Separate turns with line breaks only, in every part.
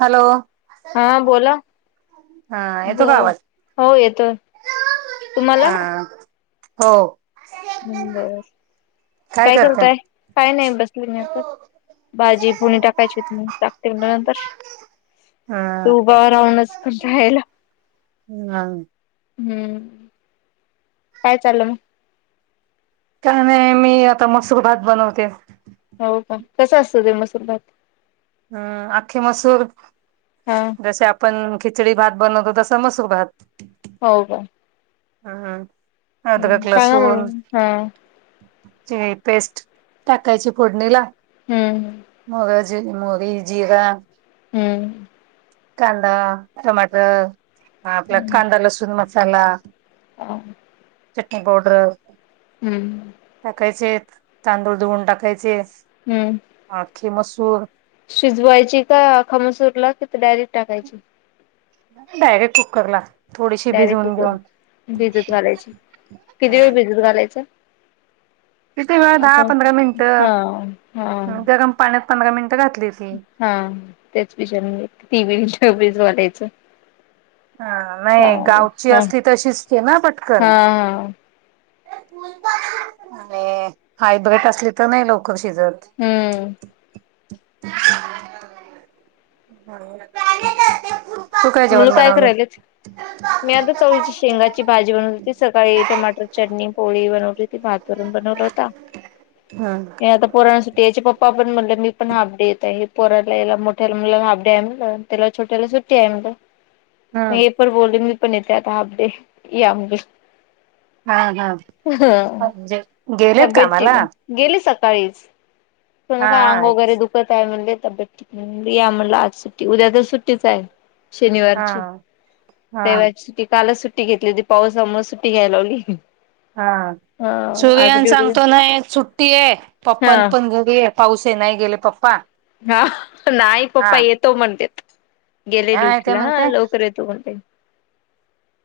Hello,
हा बोला.
हा येतो
ज
का आवाज
हो येतो तुम्हाला.
हा हो,
हम्म, बरंच.
काय करते
काय नाही बसले नाही तर भाजी फोडणी टाकायची होती मी टाकते म्हटलं नंतर.
हा
तू उभ राहूनच पण रायला.
हम् [unintelligible]
हम्म, काय चाललंन.
काय नाही मी आता मसूर भात बनवते.
हो का, कसं असतं ते मसूर भात.
हम्म, आखी मसूर
हा
जैसे आप आप ''--'' आपण खिचडी भात बनवतो तसं मसूर भात.
हो का, हम्म
अद्क
सांगा मला
लसूून.
मग. हा
ची पेस्ट टाकायची फोडणीला.
हम्म,
मुग ज मोगरी जिरा.
हम्म,
कांदा टमाटर आपला कांदा लसूण मसाला.
ह [inaudible]
चटनी पावडर
हम्म.
टाकायचे, तांदूळ धुवून टाकायचे.
हम्म.
आखी मसूर
शिजवायची का अखामसूरला? कि डायरेक्ट टाकायची?
डायरेक्ट कुकर ला. थोडीशी
डायरेक्ट
भिजवून
कुकर
घेऊन
भिजू घालायच.
किती ग दहा पंधरा
हा
मिनिटं,
हा
गरम पाण्यात पंधरा मिनिटं घातलीस
हा त्याच विचार म्ह [unintelligible] ती बेज वालायचं
ह नाही
चालेल
गावची
हा
असती
हा
तर शिजते ना पटकन.
हा
आणि हाय ब्रेट असली तर नाही लवकर शिजत.
हम्म
[inaudible] हो चाले काप [inaudible]
मुलं काय करायलेत? मी आता चवळीची शेंगाची भाजी बनवली होती, सकाळी टमाटर चटणी, पोळी, बनवली. भात वरण बनवला होता.
हम्
हे आता पोरांसाठी त्याचे पप्पा पण म्हटलं मी पण हाफ डे येत आहे, पोराला यायला मोठ्याला मुलाला हाफ डे आहे म्हणलं - त्याला छोट्याला सुट्टी आहे म्हणलं. हे
हम्म
पण बोलले मी पण येते आता हाफ डे, या मग.
हा हा गेलेत
तब्येत ठीक
कामाला?
आहे गेली सकाळीच, थोडं
हा
फार अंग
हा
वगैरे दुख दुखत आहे म्हणले तब्येत ठीक नाही, या म्हणलं, आज सुट्टी उद्या तर सुट्टीच आहे. शनिवारची,
हा हा
रविवारीची सुट्टी कालच सुट्टी घेतली होती. पावसामुळे सुट्टी घ्यायला लावली.
हा
हा आज
सूर््यान
ड्युटी
सांगतो ना सुट्टी आहे. पप्प
हा
पण घरी आहे. पाऊस ये, नाही गेले पप्पा.
हा नाही पप्पा
हा
येतो म्हणतेत, गेले
नाही ते
ड्युटीला
म्हणते
लवकर येतो म्हणते.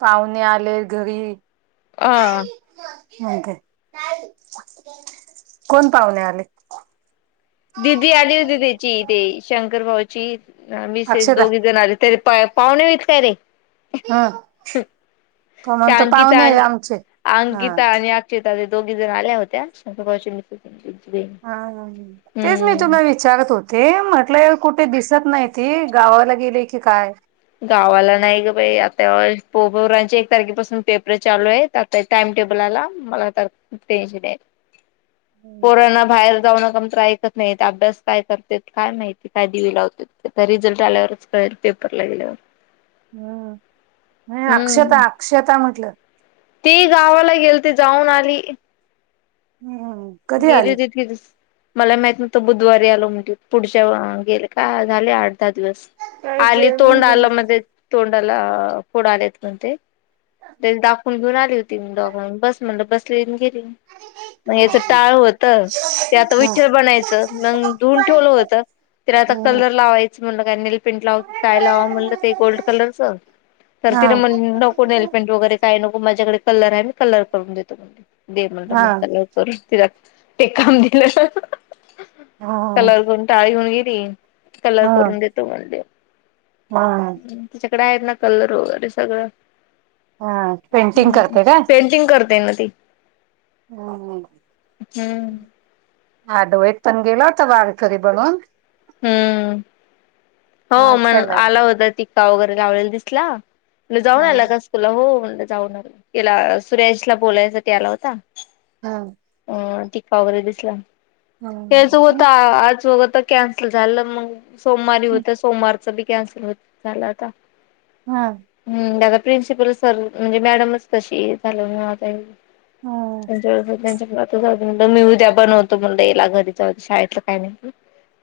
पाहुणे आले घरी.
ह.
कोण पाहुने आले?
दिदी आली होती त्याची ती शंकर भाऊची मिसेस
अक्षदा
दोघी जण आले. ते काय पाहुणे आहे काय रे?
ह
ते
तो म्हणतो
अंकिता
पाहुणे आहे
आणि
आमचे हा
अंकिता आणि - दोघी जण आल्या होत्या [unintelligible]
हा हा, तेच मी
हम्म
तुला विचारत होते. ते म्हटलं कुठे दिसत नाही ती गावाला गेले की काय?
गावाला नाही ग बाई आता पोरांचे एक तारखेपासून पेपर चालू आहेत. टाइम टेबल आला. मला तर टेंन्सन ये. पोरांना बाहेर जाऊ नका म्हणलं तर ऐकत - - नाही अभ्यास काय करते काय माहिती, काय दिवे लावते, तर रिझल्ट आल्यावरच कळेल पेपर. [unintelligible]
हम्म, नाही
हम्म
अक्षता -अक्षता म्हटलं.
ती गावाला गेलती, जाऊन आली.
हम्म. कधी आली
गेली [unintelligible] मला माहित नव्हतो बुधवारी आलो म्हण [unintelligible] पुढच्या गेले का झाले, आठ, दहा दिवस.
काय
आली
जेवण
तोंड आल
बनव
मधेच, तोंडाला फोड आलेत म्हणते. तेच दाखवून घेऊन आली होती मी. [unintelligible] बस म्हटलं बसली, अन् गेली. मग याच टाळ होत. ते आता
हा
विठ्ठल बनायचं मग धुऊन ठेवल होत. तर आता कलर लावायच म्हणलं काय नि नेलपेंट लाऊ काय लावाव म्हणल ते गोल्ड कलरच. तर ती न
हा
म्हणली नको नेलपेंट वगैरे काय नको. माझ्याकडे कलर आहे मी कलर करून देतो म्हणे. दे म्हणलं
हा
मग कलर करून तिला ते काम दिलं.
हा
कलर करून टाळं घेऊन गेली. कलर करून देतो म्हणली.
हा.
तिच्याकडे आहेत ना, कलर वगैरे सगळं.
हा पेंटिंग करते
[unintelligible] [unintelligible] करते ना ती.
हा हं.
हम्म.
अद्वैत पण गेला होता, वारकरी बनून.
हम्म, हो मग आला होता टिक्का वगैरे लावलेला दिसला. म्हणलं जाऊन आला
हं
का स्कूलला? हो म्हणलं जाऊन आलं. तिला [unintelligible] यांशला बोलायसाठी आला होता.
हं
अं टीका वगैरे दिसला.
हं हं
कॅन्सल झालं, मग सोमवारी
हं
होत सोमवारच बी कॅन्सल होत झालं आता.
हा.
हम्म, दादा प्रिन्सिपल सर म्हणजे मॅडमच तशी झालं आता त्यांच्या [unintelligible] मी उद्या बनवतो म्हणलं हीला घरी. जाऊदे शाळेतलं काही नाही.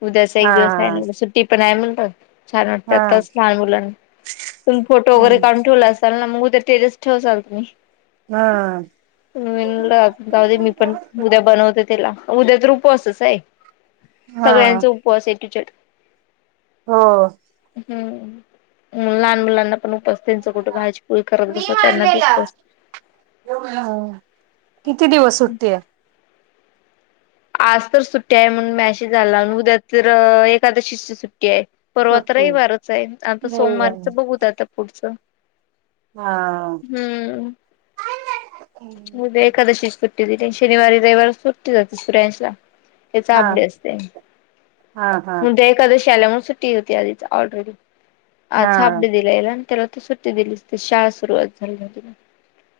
उद्याचा एक दिवस
हा
आहे. सुट्टी पण आहे म्हणल. छान वाटते.
हा
आताच लहान मुलांना तुम्ही फोटो वगैरे काढून ठेवला अस चालना मग, उद्या स्टेटस ठेवत असाल की? मी म्हणल, आता जाऊ दे. मी पण उद्या बनवते तिला उद्या तर उपासच आहे.
हा
सगळ्यांचा उपवास आहे, [unintelligible]
हो.
हम्म. लहान मुलांना पण उपवास त्याच कुठं भाजी, पोळी करत बसा, त्यांना बी उपवास.
किती दिवस सुट्टीये?
आज तर सुट्टी आहे म्हणून मेसेज आला, उद्या तर अं एकादशीची सुट्टीये. परवा त
सुट्टी
रविवारच आहे. आता
रविवारी
सोमवारच बघू आता पुढचं.
हा.
हम्म.
हा
उद्या एकादशी आहे ची सुट्टी दिली. शनिवारी, रविवारी तर सुट्टीच असते. [unintelligible] त्याचा
हा
अभ्यासे,
हा
उद्या एकादशी आल्यामुळे सुट्टी होती आधीच ऑलरेडी.
हा
आज हाफ
हा
डे दिलाय ना त्याला तर सुट्टी दिली, शाळा सुरुवात झाली नव्हती म्हणून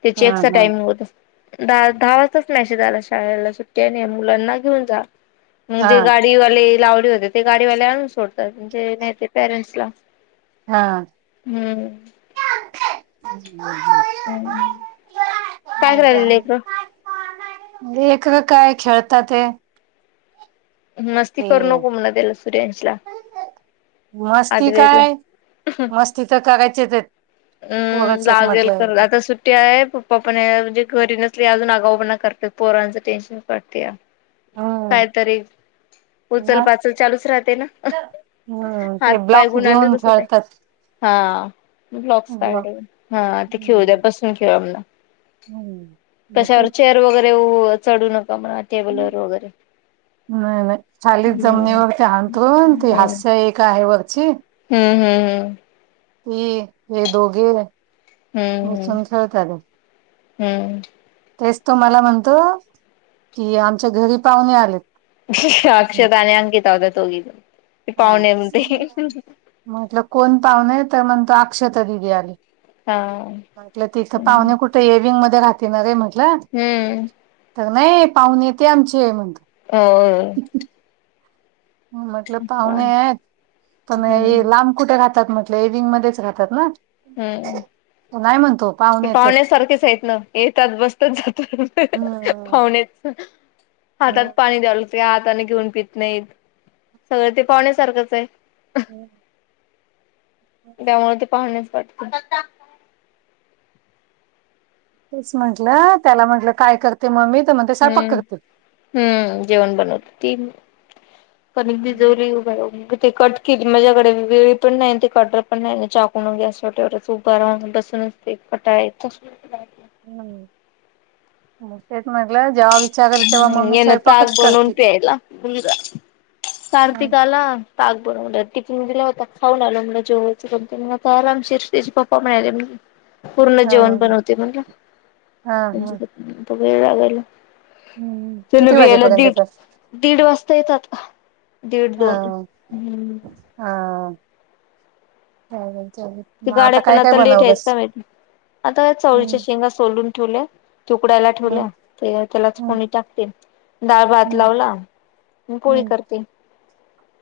त्याची
हा
टायमिंग दहा दहा वाजताच मॅसेज आला. शाळेला सुट्टी आहे. आणि या मुलांना घेऊन जा. म जे
हा
गाडीवाले लावले होते, ते गाडीवाले आणून सोडतात, म्हणजे नाही ते पॅरेंट्स ला
हा. का का
हम्म काय करायले लेकरं
[unintelligible] लेकरं काय खेळतात ये.
मस्ती करू नको म्हणल त्याला सूर्याशला
मस्ती
[unintelligible]
काय मस्ती तर करायची
हम्म लागेल कर आता सुट ट्ट्या आहे पप्पा पण आहे म्हणजे घरी नसली अजून आगाऊ पना करते पोरांचं टेन्शन पडतया.
हम्म.
कायतरी उचल
ना
पाचल चालूच राहते न.
हम्म ते
हात पाय
ब्लॉक
गुण आणलं
घेऊन
बसू दे.
खेळतात
हा ब्लॉक्स
ब्लॉक.
काढले हा ते खेऊ द्या
हम्म.
बस खेळा म्हणा
हम्म मग
कशावर
तेच
चेअर वगैरे चढू नका म्हणा टेबल वर वगैरे
नाही नाही खाली
हम्म
जमनीवरती ते हांतरून ते हास्य एक आहे वरची
हम्म हम्म हम्म
ती हे दोघे
हम्म हम्म,
बसून खेळतात
हम्म
तेच तो मला म्हणतो की आमच्या घरी पाहुणे आलेत.
अक्षता आणि अंकिता [unintelligible]
हा
पाहुणे म्हते.
म्हटलं कोण पाहुणे त म्हणतो अक्षता दिदी आली.
हा
म्हटलं तिथं
हम्म
पाहुणे कुठे ए विंग मध्ये राहती न रे म्हंटलं.
हम्म.
त नाही पाहुणे ते आमचे म्हणत.
हो [unintelligible]
म्हटलं पाहुणे आहेत पण
हम्म
ये लांब कुठे राहतात म्हटलं ए विंग मध्येच राहतात न
हम्म
नाही म्हणतो पाहू
ते पाहुण्यासारखेच आहेत न येतात बसतच जातात
हम्म
पाहुणेच.
[inaudible]
हातात पाणी द्याव लागते हाताने घेऊन पित नाहीत सगळं ते पाहुण्यासारखंच आहे.
[inaudible]
त्यामुळे ते पाहुणे [inaudible]
तेच म्हंटलं त्याला म्हटलं काय करते मम्मी त म्हणते स्वयपाक
हम्म
करते.
हम्म जेवण बनवत ती कणिक भिजवली उभे राहून ते कट किट मझ्याकडे वेळी पण नाही ते कटर पण नाही आणि चाकून गॅसवर [unintelligible] असतात तेवढच उभा राहून बसूनच एक कंटाळा येतो.
मग तेच म्हटल जेंव्हा वी
हम्म हेन ते आज बनवून प्यायला,
ह
कार्तिक आला ताक बनवलं टिफिन दिला होता खाऊन आलो म्हंटल जेवयच कसतरी आरामशीर त्याचे पप्पा म्हणाले
[inaudible]
पूर्ण जेवण
ह
बनवते म्हंटल
ह
त्यांच्यासाठी वेळ लागायला.
हम्म.
ते लोक यायला दीड दीड वाजता येतात दीड
ह
दोन, हम्म
हा, चालेल चालेल.
त्या गाड्या पण आता लेट आहेत. सगळेच आता
हम्म
चवळीच्या शेंगा सोलून ठेवल्या. उकडायला ठेवल्या
हम्म
तर त्यालाच
हम्म
फोडणी टाकते डाळ भात
हम्म
लावला. मी पोळी
हम्म
करते.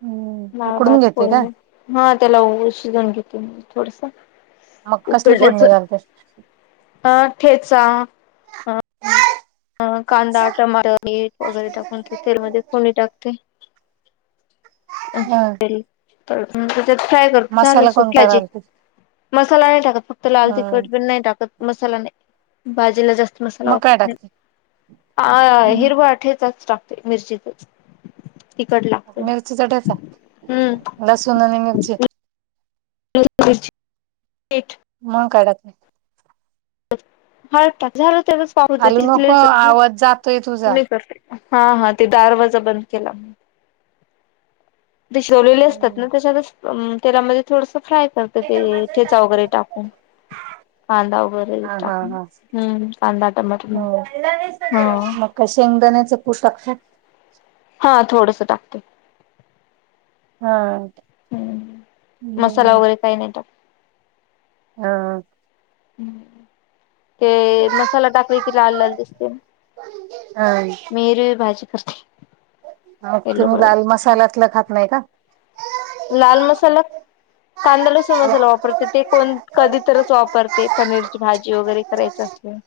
हम्म
डाळ भात
उकडून घेते
पोळी
का
नी हा त्याला ओषी सांगितली थोडंसं
मग
-
कसली
उकडल्याच
फोडणी घालते
हा ठेचा. अ कांदा, टमाटर, मीठ वगैरे टाकून ते तेलमध्ये फोडणी टाकते. अ
हं
त्यात फ्राय करते झालं
मसाला कोणता
सुकलाकि-
घालते
मसाला नाही टाकत. फक्त लाल
हं
तिखट पण नाही टाकत. मसाला नाही भाजीला जास्त मसाला
मग काय
वापरत नाही.
टाकते
आ हा
हं
हिरवा ठेचाच टाकते मिरचीचाच. तिखट लागत.
मिरचीचा ठेचा लसूण आणि मिरची
हम्म [inaudible] पीठ.
मग काय टाकते.
हळद टाक झालं तेवढच काम होत
आलू नको
तिथलेच ना
आवाज जातोय तुझा
मी करते. हा हा ते दरवाजा बंद केला. ते शिजलेले असतात
हं
ना, त्यांच्यातच तेलामध्ये थोडस फ्राय करत. ते ठेचा वगैरे टाकून, कांदा वगैरे टाकून. हम्म कांदा टमाटर
हो
ह
मग का शेंगदाण्याच कुट टाकता?
हा थोडंस टाकतो.
हा
ह् मसाला वगैरे काही नाही टाकत.
हा
ते मसाला टाकले कि लाल लाल दिसते.
हा
मी हिरवी भाजी करते. येल्लो
तुम्ही लाल
कलरची.
मसाल्यातलं खात नाही का?
लाल मसाला. कांदा लासूनच ना वापरते ते पण कधीतरच वापरते पनीरची भाजी वगैरे करायच असेल.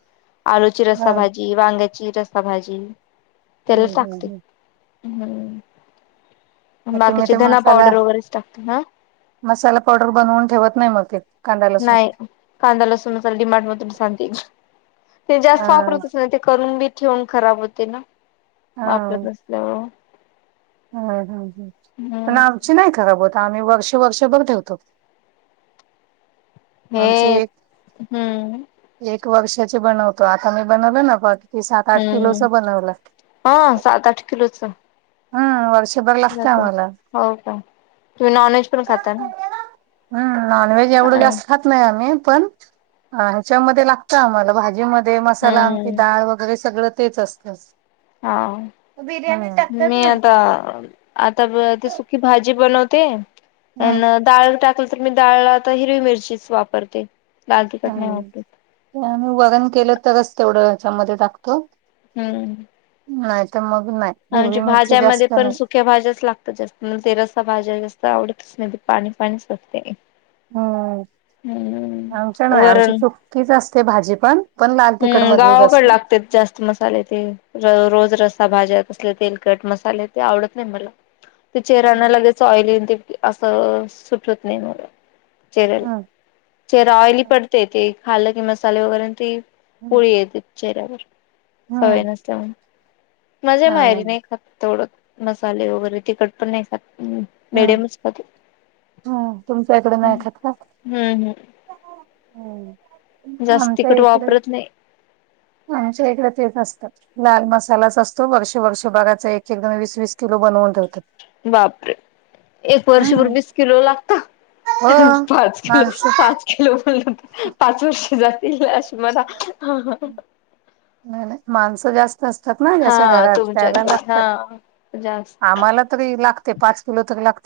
आलूची
हं
रसाभाजी वांग्याची रसाभाजी. तेलात
हं हं
टाकते
हं मग तुम्ही
बाकीचे
ते
धना
मसाला
पावडर, [unintelligible]
मसाला पावडर बनवून ठेवत नाही मग? कांदा लसूण
नाही कांदा लसून डी मार्ट म त सांते- ते जास्त
अ
वापरतच नाय ते करून बी ठेवून खराब होते. वापरत नसल्यावर.
हम्म हम ह पण
हम्म
आमची नाही खराब होत. आम्ही वर्षे वर्षेभर ठेवतो. आमची
हे
एक
हम्म
एक वर्षाची बनवतो. आता मी बनवलं ना बघ- मी सात आठ
हम्म
किलोच बनवलंय,
हा सात आठ किलोच.
ह वर्षभर-
हो
लागतं आम्हाला
का तुम्ही नॉन व्हेज पण खाता ना?
हम् नॉनवेज एवढं जास्त- खात नाही आम्ही पण, ह्याच्यामध्ये लागत आम्हाला भाजी मध्ये. दे मसाला आमटी
हम्म
डाळ वगैरे सगळं तेच असतं.
हा
बिर्याणी टाकतात
मी
ना
आता, आता ते सुखी भाजी बनवते,
हम्म
अन डाळ टाक- तर मी डाळला तर हिरवी मिरचीच वापरते. लाल
ह
तिखट नाही वापरत
आम्ही वरन केलं तरच तेवढं ह्याच्यामध्ये टाकतो.
हम्म
नाही तर मग नाही. हिरवी
आमच्या
मिरची
भाज्यामध्ये
जास्त
पण
नाही
सु क्या भाज्याच लागतात जास्त ते रस्सा भाज्या जास्त आवडतच नाही ते पाणी पाणीच लागते.
हम्म
हम् वरण.
तीच असते भाजीपण, पण लाल तिखट
हम्म
मधलीच
गावाकडे
असते.
लागते जास्त मसाले ते रोज रस्सा भाज्या तसले तेलकट मसाले ते आवडत नाही मला. ते चेहऱ्यांना
हम्म
लगेच ऑइली ते असं सुट होत नाही मला. चेहऱ्याला,
हम्म
चेहरा ऑइली पडते ते खाल्लं की मसाले वगैरे ते पुळी येते चेहऱ्यावर, सवय
हम्म
नसल्यामुळे. मजा
ह
माहेरी नाही खात तेवडं मसाले वगैरे तिखट पण नाही ह् मिडियमच खातो.
हम... तुमच्या इकड नाही खात का?
हम्म
हम्म
जास्त
आमच्या
तिकट
इकडे,
वापरत नाही
आमच्या इकडे तेच असतात. लाल मसालाच असतो वर्ष वर्ष भराचा एक एकद वीस वीस किलो बनवून ठेवतात.
बापरे एक वर्षभर
हम्म
वीस किलो लागता?
हो
पाच किलो
माणसं
पाच कीलो म्हणल तर पाच वर्ष जातील मला.
नाही नाही माणस जास्त असतात ना ज्याच्या
हा
घरात त्याला
तुमच्याकडे
लागतात
हा जास्त
आम्हाला तरी लागते पाच किलो तरी लागत.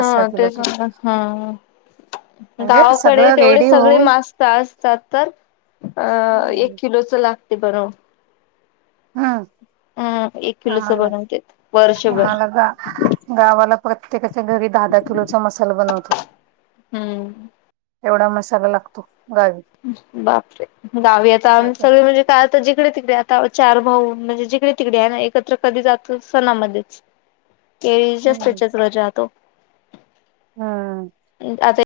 हा तेच हा हम्म
म्हणजे
गावाकडे
सगळं
तेवढे
रेडी
सगळे
होऊन
मास् स असतात तर अ एक
हम्म
किलोच लागते बनव
हम्
हम्म एक किलोच
आम्हाला
बनवते
नाही,
वर्षभर
आम्हाला जा गावाला प्रत्येकाच्या घरी दहा दहा किलोचा मसाला बनवत होतो.
हम्म
एवढा मसाला लागतो. गावी
बापरे गावी आता आम् सगळे म्हणजे काय तर जिकडे तिकडे आता चार भाऊ म्हणजे जिकडे तिकडे आहे ना एकत्र कधी जात सणामध्ये.
[inaudible] हम्म हम्म
[unintelligible]